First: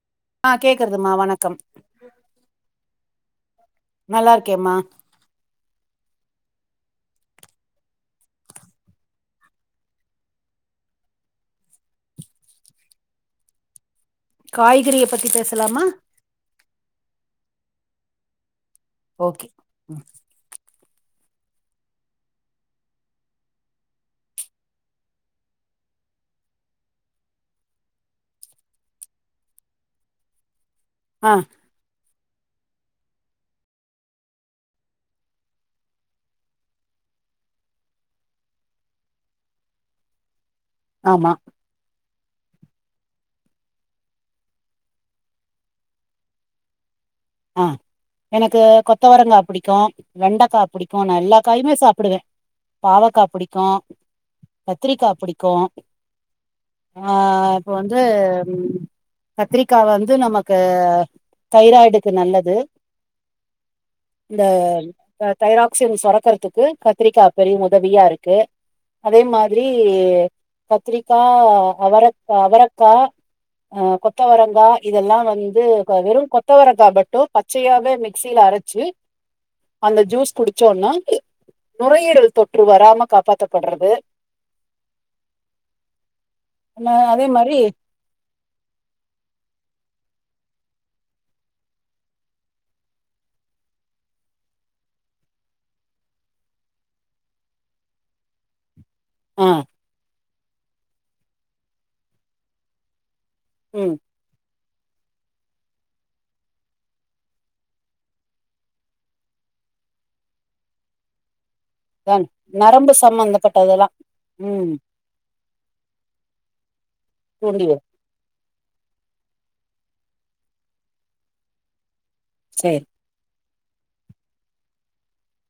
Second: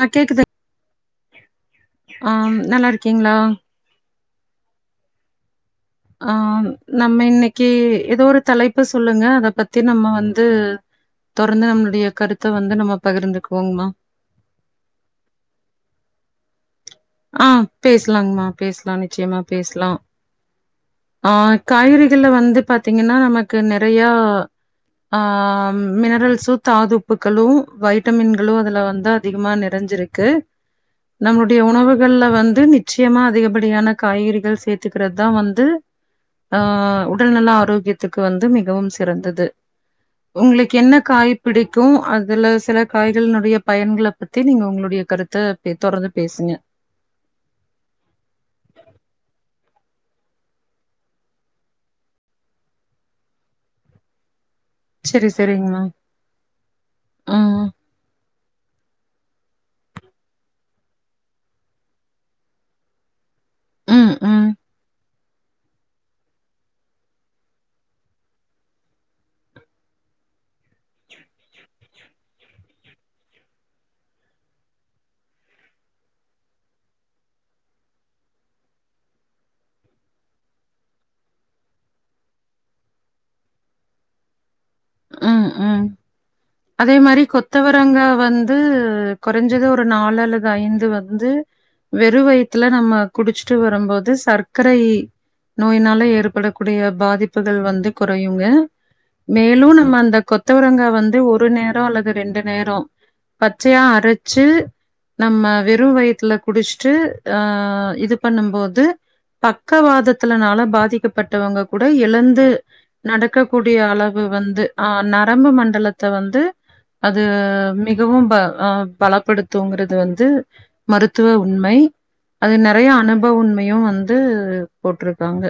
ஆ, கேக்குது கேக்குறதுமா வணக்கம் ஆ நல்லா இருக் க்கீங்களா நல்லா இருக்கேம்மா ஆ, நம்ம இன்னைக்கு ஏதோ ஒரு தலைப்ப சொல்லுங்க அத பத்தி நம்ம வந்து தொடர்ந்து நம்மளுடைய கருத்த வந்து நம்ம பகிர்ந்துக்குவோங்மா காய்கறிய பத்தி பேசலாமா ஆ, பேசலாங்ம்மா பேசலா நிச்சயமா ஓகே பேசலா ம். ஆ, காய்கறிகள்ல வந்து பாத்தீங்கன்னா நமக்கு நிறையா ஆ, மினரல்ஸு தாதுப்புகளு வைட்டமின்களு அதுல வந்து அதிகமா நிறைஞ்சிருக்கு. ஆ நம்மளுடைய உணவு வெள்ல வந்து நிச்சயமா அதிகப்படியான காய்கறிகள் சேத்துக்கிறது தா வந்து ஆ உடல்நல ஆரோக்கியத்துக்கு வந்து மிகவு சிறந்தது உங்களுக்கு என்ன ஆமா காய் பிடிக்கும் அத் இதுல சில காய்கள்னுடைய பயன்கள பத்தி நீங்க உங்களுடைய கருத்த பெ தொடர்ந்து பேசுங்க ஆ, எனக்கு கொத்தவரங்கா பிடிக்கு வெண்டக்கா பிடிக்கு நா எல்லா காயுமே சாப்பிடுவே பாவக்கா புடிக்கு. கத்திரிக்கா சரி, பிடிக்கு சரிங்கம்மா. ஆ ம். இப்போ வந்து ம் கத்திரிக்கா வந்து நமக்கு தைராய்டு இது நல்லது ம், இந்த ம், அ தைராக்சின் சுரக்கறதுக்கு கத்திரிக்கா பெரிய உதவியா இருக்கு அதே மாதிரி பத்திரிக்கா அவரக்க அவரக்கா அ கொத் கொத்தவரங்கா இதெல்லா வந்து வெறு கொத்தவரங் [unintelligible] டோ பச்சையாவே மிக்சில அரைச்சு அந்த ஜூஸ் குடிச்சோனா நுரையீரல் தொற்று வராம காப்பாத்தப்பட்றது உம் உம் ந அதே மாதிரி மாரி கொத்தவரங்கா வந்து குறைஞ்சது ஒர் ஒரு நாலு அல்லது ஐந்து வந்து வெற வயிறத்துல நம்ம குடிச்சுட்டு வரும்போது சர்க்கரை நோயினால ஏற்படக்கூடிய பாதிப்புகள் வந்து குறையுங்க ஆ மேலூனா அந்த கொத்தவரங்க வந்து ஒரு நேரோ அல்லது ரெண்டு நேரோ பச்சையா ம் அரைச்சு நம்ம வெறும் வயத்துல குடிச்சுட்டு ஆ இது பண்ணும்போது பக்கவாதத்துலனால பாதிக்கப்பட்டவங்கக் உடல் தான் எழுந்து நரம்பு நடக்க கூடிய சம்பந்தப்பட்டதெல்லாம் அளவு வந்து ம் ஆ, நரம்பு மண்டலத்த வந்து அது தூண்டிவிடும் மிகவு ப அ பலப்படுத் தூங்குறது வந்து மருத்துவ உண்மை அது சரி நெறைய அனுபவ உண் [unintelligible] வந்து போட்டிருக்காங்க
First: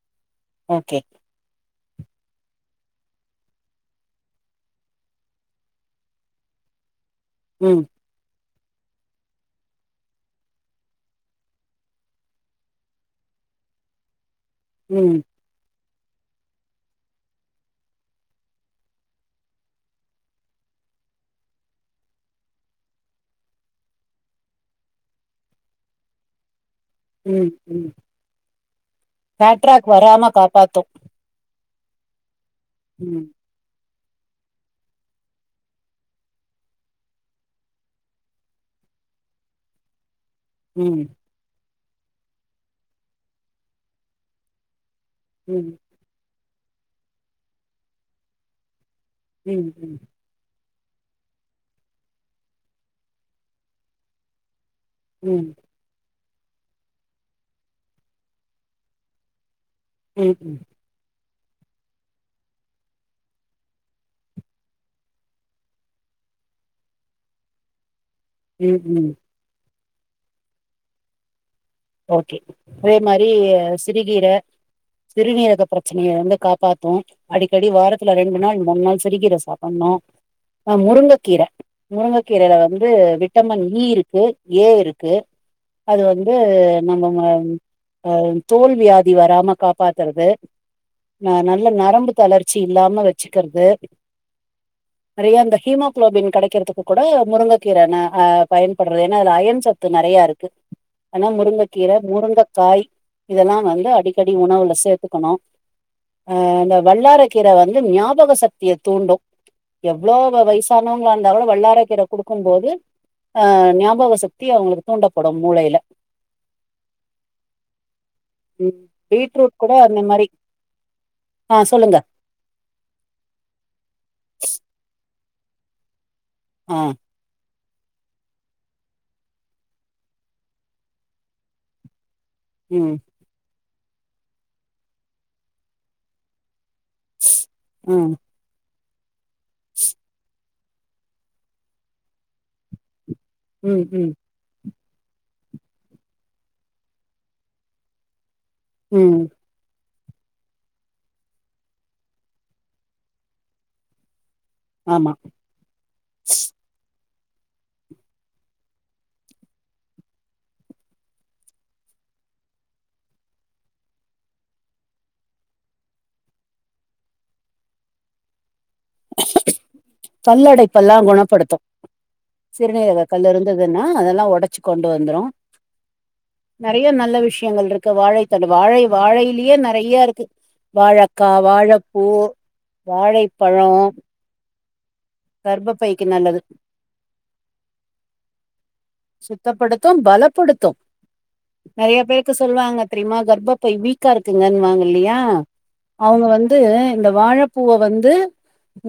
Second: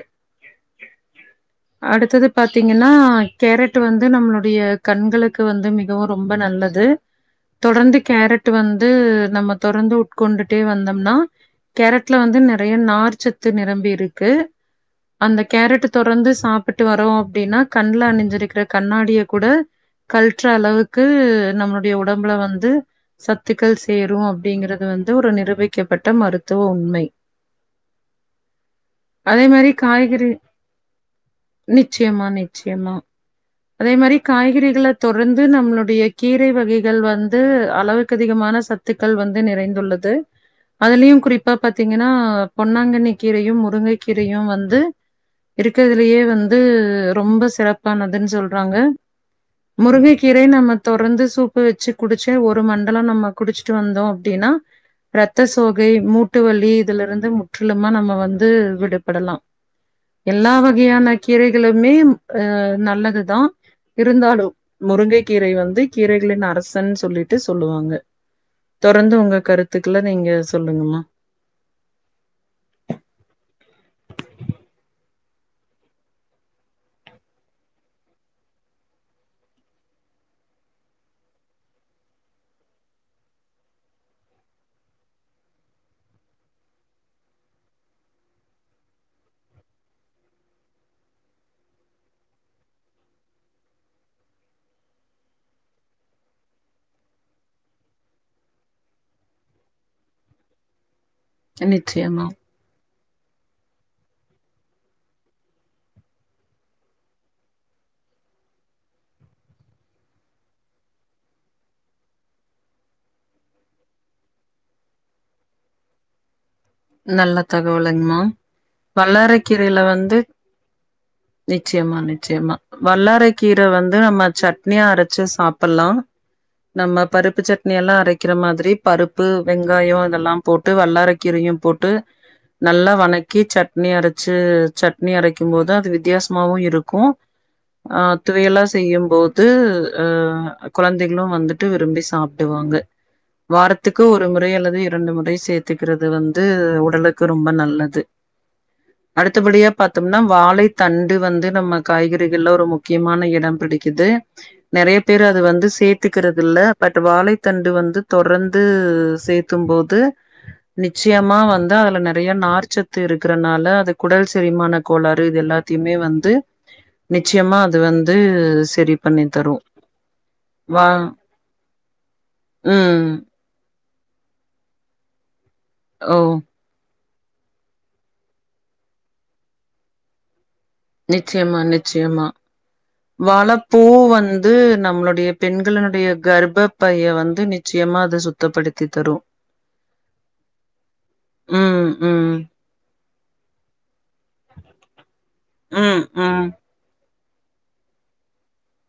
ஓகே அடுத்தது பாத்தீங்கன்னா கேரட் வந்து வந்து நம்மளுடைய கண்களுக்கு வந்து மிகவும் ரொம்ப நல்லது ம் தொடர்ந்து கேரட் வந்து நம்ம தொடர்ந்து உட்கொண்டுட்டே வந்தோம்னா கேரட்ல வந்து நெறைய நார்ச்சத்து நிரம்பி இருக்கு ம் அந்த கேரட் தொடர்ந்து சாப்பிட்டு வரோம் அப்படின்னா கண்ல அணிஞ்சிருக்க கண்ணாடிய கூட கழற்ற அளவுக்கு நம்மளுடைய உடம்புல வந்து சத்துக்கள் சேரும் அப்படிங்கிறது வந்து ஒரு நிரூபிக்கப்பட்ட மருத்துவ உண் உம் உம் அதே மாரி பேட்ராக் காய்கறி வராம காப்பாத்தோம் நிச்சயமா நி ச்சயமா அதே மாதிரி காய்கறிகளை தொடர்ந்து நம்மளுடைய கீரை வகைகள் வந்து அளவுக்கு அதிகமான சத்துக்கள் வந்து நிறைந்துள்ளது ம் அதுலயும் குறிப்பா பாத்தீங்கன்னா பொன்னாங்கண்ணி கீரையும் முருங்கை கீரையும் வந்து ம் இருக்கதுலயே வந்து து ரொம்ப சிறப்பானது துனு சொல்றாங்க ம் ம் முருங்கை கீரை நம்ம தொடர்ந்து சூப்பு வச்சு குடிச்சே ஒரு மண்டலம் நம்ம குடிச்சிட்டு வந்தோம் அப்படின்னா இரத்த ம் சோகை மூட்டு முட்டுவலி இதுல இருந்து முற்றிலுமா நம்ம வந்து விடுபடலாம் ம் எல்லா ம் வகையான கீரைகளுமே அஹ் நல்லதுதான் இருந்தாலும் முருங்கை கீரை வந்து கீரைகளின் அரசன்னு சொல்லிட்டு சொல்லுவாங்க ம் ம் தொடர்ந்து உங்க கருத்து த்துக்குள்ள நீங்க சொல்லுங்கம்மா ஓகே அதே மாதிரி சிறுகீரை சிறுநீரக பிரச்சனைய வந்து காப்பாத்தும் அடிக்கடி வாரத்துல ரெண்டு நாள் மூணு நாள் சிறுகீரை சாப்பிடணும் ஆஹ் முருங்கைக்கீரை முருங்கைக்கீரையில வந்து விட்டமின் இ இருக்கு ஏ இருக்கு அது வந்து நம்ம அ தோல் வியாதி வராம காப்பாத்துறது நல்ல நரம்பு தளர்ச்சி இல்லாம வச்சுக்கிறது நெறைய அ ஹீமோகுளோபின் கிடைக்கிறதுக்கு கூட முருங்கைக்கீரை் பயன்படுறது ஏன்னா அயன்சத்து நெறைய இருக்கு கீர நிச்சயமா. முருங்கக்காய் இதெல்லாம் வந்து அடிக்கடி உணவுல சேர்த்துக்கணும் அஹ் இந்தந்த வல்லாரக்கீரை வந்து ஞாபக சக்தியை தூண்டும் எவ்வளவு வயசானவங்களா இருந்தா கூட வல்லாரக்கீரை கொடுக்கும் போது அஹ் ஞாபக சக்தி அவங்களுக்கு தூண்டப்படும் மூளையில நல்லா தகவல் துங்மா ம் பீட்ரூட் கூட வல்லறைக்கீரைல அந்த வந்து மாரி ஆ நிச்சயமா சொல்லுங்க நிச்சயமா வல்லறைக்கீரை வந்து நம்ம சட்னியா அரைச்சு வச்சு சாப்பிடலாம் ஆ நம்ம பருப்பு சட்ட ட்னி எல்லா அரைக்கிற மாதிரி பருப்பு வெங்காயோ இதெல்லா போட்டு வல்லார கீரையும் போட்டு நல்ல ம் வணக்கி சட் சட்னி அரைச்சு சட்னி அரைக்கும் போது அது வித்தியாசமாவும் இருக்கு க்கும் ம் அஹ் துவையலா செய்யும் போ உ அஹ குழந்தைகளும் வந்துட்டு விரும்பி சாப்பிடுவாங்க ம் வாரத்துக்கு ம் ஒரு முறை அல்லது இர ரெண்டு முறை சேர்த்துக்கிறது வந் ந்து உடலுக்கு ரொம்ப நல்லது ம் அடுத்தபடிய பாத்தோம்னா வாழை தண்டு வந்து நம்ம காய்கறிகள்ல ஒரு முக்கியமான இடம் பிடிக்குது நெறைய ஆமா பேர் அது வந்து சேத்துக்கிறது இல்ல பட் ட் வாழைத்தண்டு வந்து தொடர்ந்து சேத்தும் போது நி நிச்சயமா வந்து அதுல நெறைய நார்ச்சத்து இருக்கிறனால அது குடல் செரிமான கோளாறு இது எல்லாத்தையுமே வந்து நிச்சயமா அது வந்து செ வா கல்லடைப்பல்லா குணப்படுத்து சிறுநீரக ம். கல்ல இருந்தது னா அதெல்லா உடைச்சு கொண்டு வந்துரு ஓ! நெறையா நல் நல்ல விஷயங்கள் இருக்கு வாழைத்தண்டு வாழை வாழையிலேயே நெறையா இருக்கு வாழக்கா நிச்சயமா, வாழப்பூ வாழைப் வாழப் பூ வந் து நம்ளோட டைய கர்ப்பப்பைக்கு பெண்களினுடைய நல்லது கர்ப பைய வந்து நிச்சயமா அது சுத் துப்படி சுத்தப்படுத்து பலப்படுத்தோ ம், நெறைய பேர்க்கு ம், சொல்வாங்க தெரியுமா கர்ப பை வீக் க்கா இருக்குங்கன்னு வாங்கலியா ம், அவுங்க ம், வந்து அந்த வாழப்பூவ வந்து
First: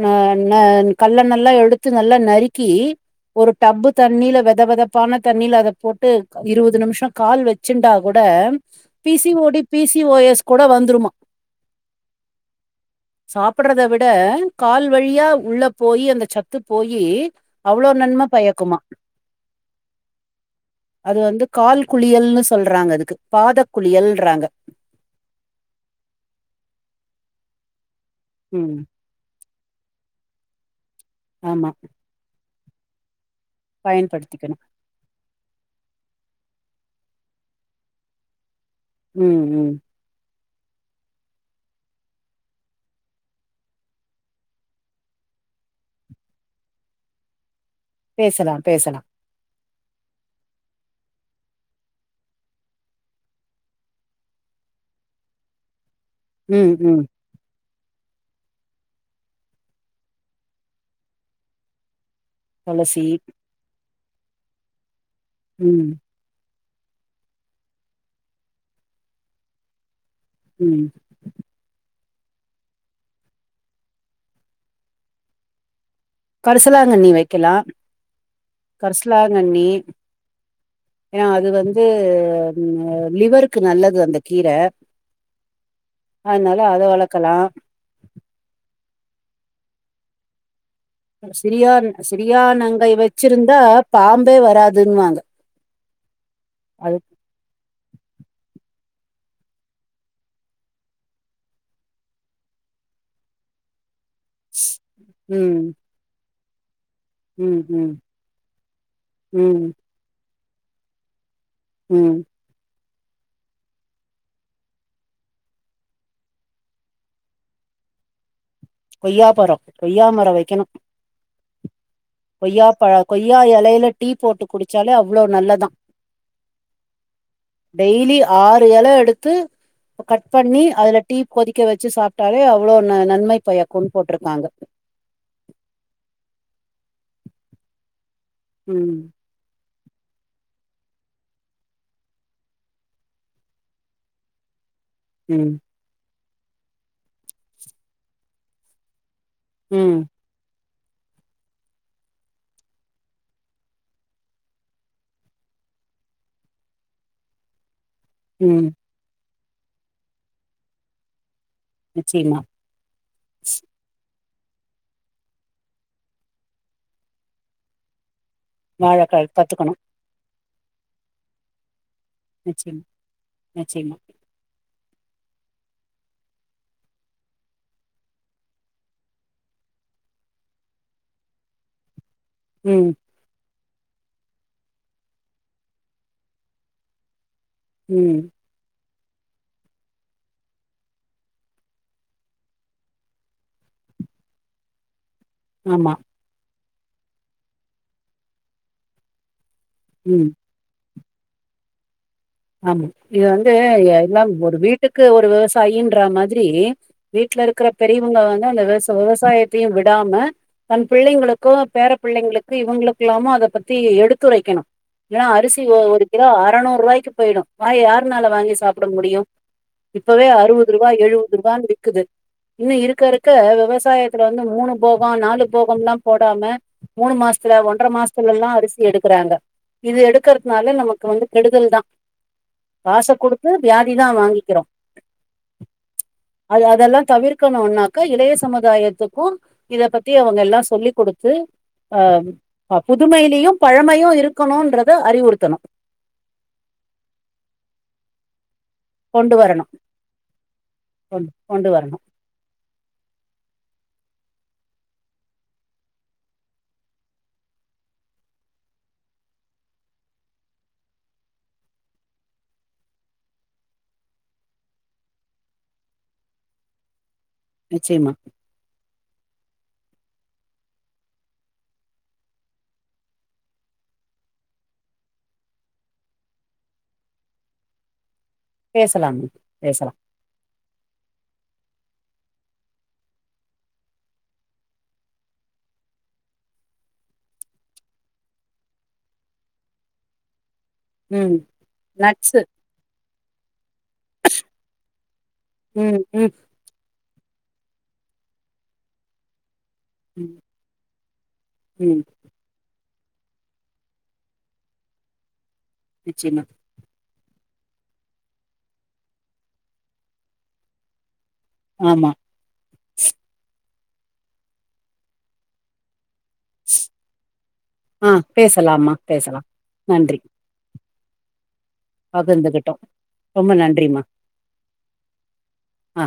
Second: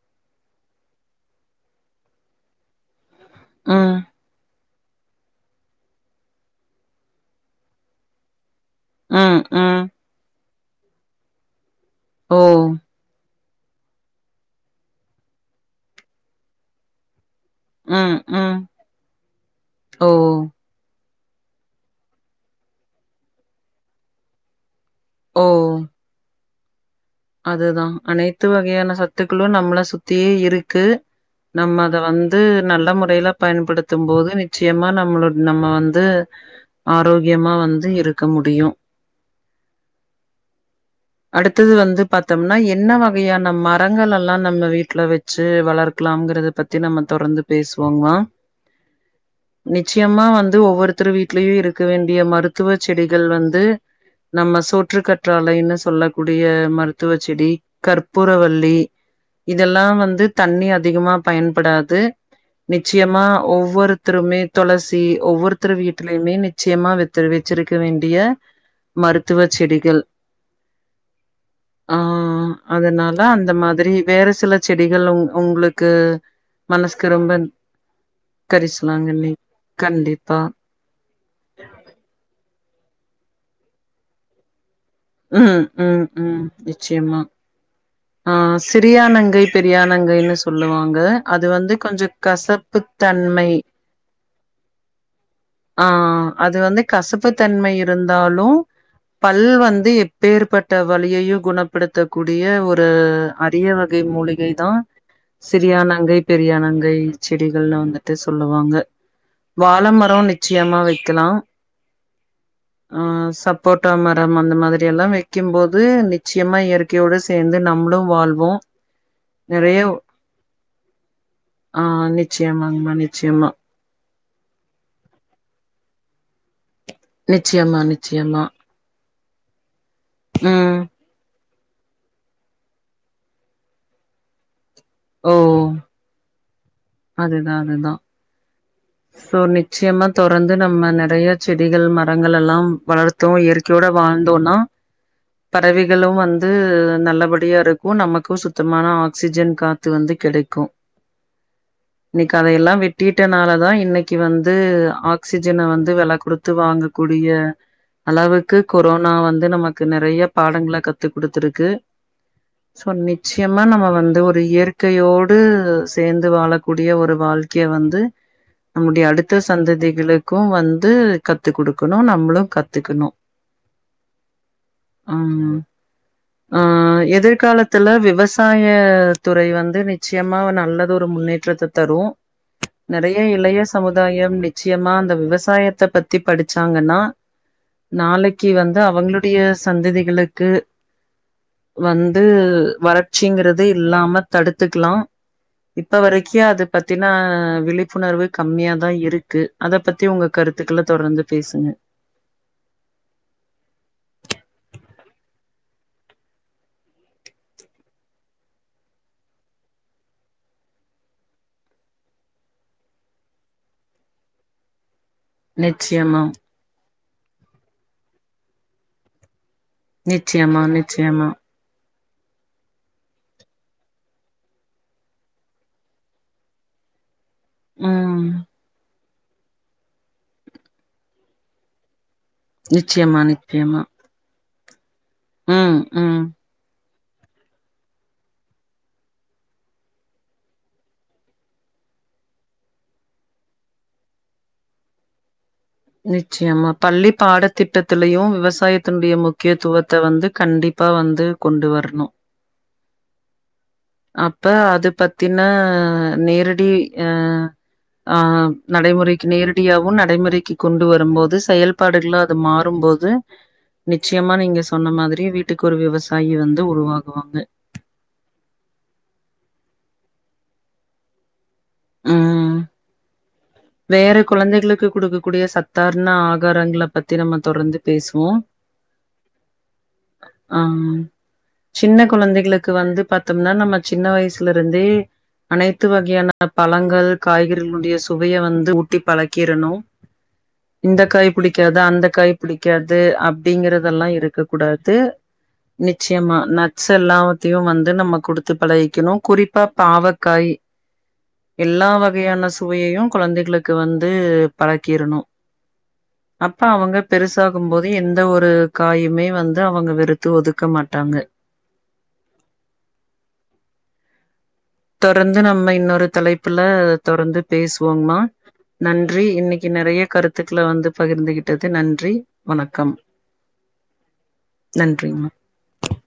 அ ந கல்ல நல்லா எடுத்து நல்லா நறிக்கி ஒரு டப்பு ம், தண்ணியில வெத வெதப் பான தண்ணியில அத போட்டு இருவது நிமிஷம் கால் வச்சுண்டா கூட பி சி ம், ஓ டி பி ம். சி ஓ எஸ் கூட வந்துருமா ஓ சாப்பிடுறத விட கால் வழியா உள்ள போயி் அந்த சத்து போயி அவ்ளோ ம், நன்ம ம். பையக்குமா ஓ அது வந்து கால் குளியல்ன்னு சொல்றாங்க அதுக்கு பாத குளியல்றாங்க ஓ அதுதா அனைத்து ம் வகையான சத்துக்களு நம்மள சு திய இருக்கு ஆமா நம்ம அத வந்து நல்ல முறையல பயன்படுத்தும் போது பயன்படுத்திக்கணு நிச்சயமா நம்மளட நம்ம வந்து ஆரோக்கியமா வந்து இருக்க முடியு உம் உம் அடுத்தது வந்து பாத்தோம்னா என்ன வகையான மரங்கள் எல்லா நம்ம வீட்டில வெச்சு வளர்க்கலாம்ங்கிறத பற்றி நம்ம தொடர்ந்து பேசுவோங்கம்மா. பேசலாம் பேசலாம் நிச்சயமா வந்து ஒவ்வொருத்தர் வீட்லயும் இருக்க வேண்டிய மருத்துவ செடிகள் வந்து நம்ம சோற்று கற்றாலைன்னு சொல்ல குடிய ம் ம் மப செடி கற்பூரவல்லி இதெல்லாம் வந்து தண்ணி அதிகமா பயன்படாது துளசி நிச்சயமா ஒவ்வொரு திருமே தொளசி ஒவ்வொருத்தர் ம் வீட்டுலயுமே நிச்சயமா வச்சி வச்சிருக்க வேண்டிய மருத்துவ செடிகள் உம் ஆஹ் அதனால அந்த மாதிரி வேற சில செடிகள் உங் உங்களுக்கு மனசுக்கு கரிசலாங்கண்ணி ரொம்ப வைக்கலா கரிசலாங்க இன்னைக் கரிசலாங்கண்ணி கண்டிப்பா ஏனா அது வந்து ம் உம் லிவருக்கு நல்லது அந்த கீரை உம் உம் உம் நிச்சயமா வளக்கலா ஆஹ் ஸ் சிறியானங்கை பெரியானங்கைன்னு சொல் சொல்லுவாங்க அது வந்து சிரியான் கொஞ்சம் கசப்பு சிரியானங்கை தன்மை வச்சிருந்தா பாம்பே வராதுன்னுவாங்க ஆஹ் அது வந்து கசப்பு தன்மை இருந்தாலு பல் வந்து எப்பேற்பட்ட வழியையும் குணப்படுத்தக்கூடிய ஒரு அரியவ கை மூலிகை தான் ம் சிரியா நங்கை பெரியானங் கை ம் செடிகள்ல ம் வந்துட்டு சொல்லுவாங்க ம் வாழ மரம் நிச்சயமா வைக்கலாம் உம் ஆ சப்போட்டா மரம் அந்த மாதிரி எல்லா வெக்கும்போது நிச்சயமா இயற்கையோடு சேந்து நம்மளு வாழ்வோ கொய்யா பரோ நெறைய கொய்யா மரோ வெக்கணு ஆ கொய்யா பழ நிச்சயமாங்மா கொய்யா நிச்சயமா எலைல டீ போட்டு குடிச்சாலே அவ்ளோ நல்லதா நிச்சயமா டெய்லி நிச்சயமா ஆறு எல எடுத் து கட் பண்ணி ம் அதுல டீ கொதி க்க வெச்சு சாப்ட்டாலே அவ்ளோ ந நன்மை பயக்குன் போட்ருக்காங்க ஓ அதுதா அதுதா உம் ச்சயமா தொரந்து நம்ம நெறைய செடிகள் மரங்கள் எல்லாம் வளர்த்தோ இயற்கையோட வாழ்ந்தோனா ம் பறவைகளு வந் து நல்லபடியா இருக்கு நமக்கு சுத்தமான ஆக் சிஜன் காத்து ம் வந்து கிடைக்கு இன்னைக்கு அதயெல்லா வெட்டிட்டனால தா இன்னைக்கு வந்து ஆக்சிஜன வந்து வெல குடுத்து வாங்கக்கூடிய அளவுக்கு ம் கொரோனா வந் து நமக்கு நெறைய பாடங்கள கத்து குடுத்திருக் கு நிச்சயமா சோ நிச்சயமா நம்ம வந்து ஒ ரு இயற்கையோடு சேந் து வாழக்கூடிய ஒரு வாழ்க்கைய வந்து வாழ நம்முடைய அடுத்த கத்துக்கணும். சந்ததிகளு க்கு வந்து கத்து குடு க்கனு நம்மளு நிச்சயமா, கத்துக்கனு நிச்சயமா. ஆ ஆ எதிர்காலத்துல விவசாயத் துறை வந்து நிச்சயமா நல்ல ஒரு முன்னேற்றத்த தரு ம், நெறைய இளைய சமுதாயம் நிச்சயமா அந்த விவசாயத்த பத்தி படிச்சாங்கன்னா ம். நாளைக்கு வந் து அவங்களுடைய சந்ததிகளுக்கு வந்து வறட்சிங்கறதே இல்லாம தடுத்துக்கலா ஆமா, இப்ப வரைக்கு அது பத்தின விழிப்புணர்வு கம்மியா தா இருக்கு அத பத்தி உங்க ம். கருத்துக்கள தொடர்ந்து பேசுங்க ஆமா இது வந்து எல்லாம் ஒரு வீட்டுக்கு ஒரு விவசாயின்ற மாதிரி வீட்டுல இருக்கற பெரியவங்க வந்து அந்த விவ விவசாயத்தையும் விடாம தன் பிள்ளைங்களுகும் பேர பிள்ளைங்களுக்கும் இவங்களுகெல்லாமோ அத பத்தி எடுத்துரைகணும் ஏன்னா அரிசி ஒரு நிச்சயமா கிலோ அறநூரூபாய்க்கு போய்டும் வாய் யாருனால வாங்கி சாப்பிட முடியும் இப்பவே நிச்சயமா, அறுவது ரூபா நிச்சயமா. எழுவது ரூபானு விக் க்குது இன்னும் இருக்க இருக்க விவசாயத்துல வந்து மூணு போகம் நாலு போகம்லா போடாம மூணு மாசம் சில ஒன்றட ம். மாசதுல ‌ல்லாம் அரிசி எடு ப்றாங்க இது எடுக்கறதுனால நமக்கு வந்து கெடுதல் தான் காச நிச்சயமா, குடுத்து நிச்சயமா. வியாதி தான் வாங்கிக்றோம் ம் ம் தவிர்க்கணுனாக்க இளைய சமுதாயத்துக்கும் இத பத்தி அவங்க எல்லாம் சொல்லி் குடுத்து அ புதுமையிலயும் பழமையு இருக்கணுன்றத அறிவுறுதணும் நிச்சயமா பள்ளி பாடத்திட்டத்திலயும் விவசாய த்தம்பிய கொண்டு வரணு முக்கியத்துவத்த வந்து கண்டிப்பா வந்து கொண் கொண்டு வரணு வரணும் அப்ப அது பத்தின நேரடி அ அ நடைமுறைக்கு நேரடியாவும் நடைமுறைக்கு கொண்டு வரும்போது செயல்பாடுகள்லா அது மாறும்போது நிச்சயமா நீங்க சொன்ன மாதிரி வீட்டுக்கு ஒரு விவசாயி வந்து உருவாக்கும் நிச்சயமா ஹங் ஹ வேற குழந்தைகளுக்கு கொடுக்க கூடிய சத்தார்ண ஆகாரங்களை பத்தி நம்ம தொடர்ந்து பேசு நோ பேசலாம் பேசலா ஆஹ் சின்ன குழந்தைகளுக்கு வந்து பாத்தோம்னா நம்ம சின்ன வயசுல இருந்தே அனைத்து வகையான பழங்கள் காய்கறிகளுடைய வைய வந்து ஊட்டி பழக்கிறணும் இந்த காய் ம் புடிக்காது அந்த காய் நட்ஸு புடிக்காது அப்படிங்கறதெல்லாம் இருக்க கூடாது ம் ம் நிச்சயமா நட்ஸ் எல்லாம் தே வந்து நம்ம குடுத்து பழகிகணு குறி அப்ப ம் பாவக்காய் எல்லா ம் வகையான சுவயையும் குழந்தைகளுக்கு வந்து பழக்கிறணு நிச்சயமா அப்ப அவங்க பெருஸ் தாகும் போது எந்த ஒரு காயுமே வந்து அவங்க வெறுத்து ஒதுக்க மாட்டாங்க ஆமா தொரர்ந்து நம்ம இன்னொரு தலைப்புல தொடர்ந்து ஆ பேசுவோங்னா பேசலாம்மா நன்றி பேசலா இன்னைக்கு நெறைய நன்றி கருத்துக்கள வந்து பகிர்ந்துகிட் துக் நன்றி பகிர்ந்துகிட்டோ வணக்கம் ரொம்ப நன்றிமா நன்றிமா ஆ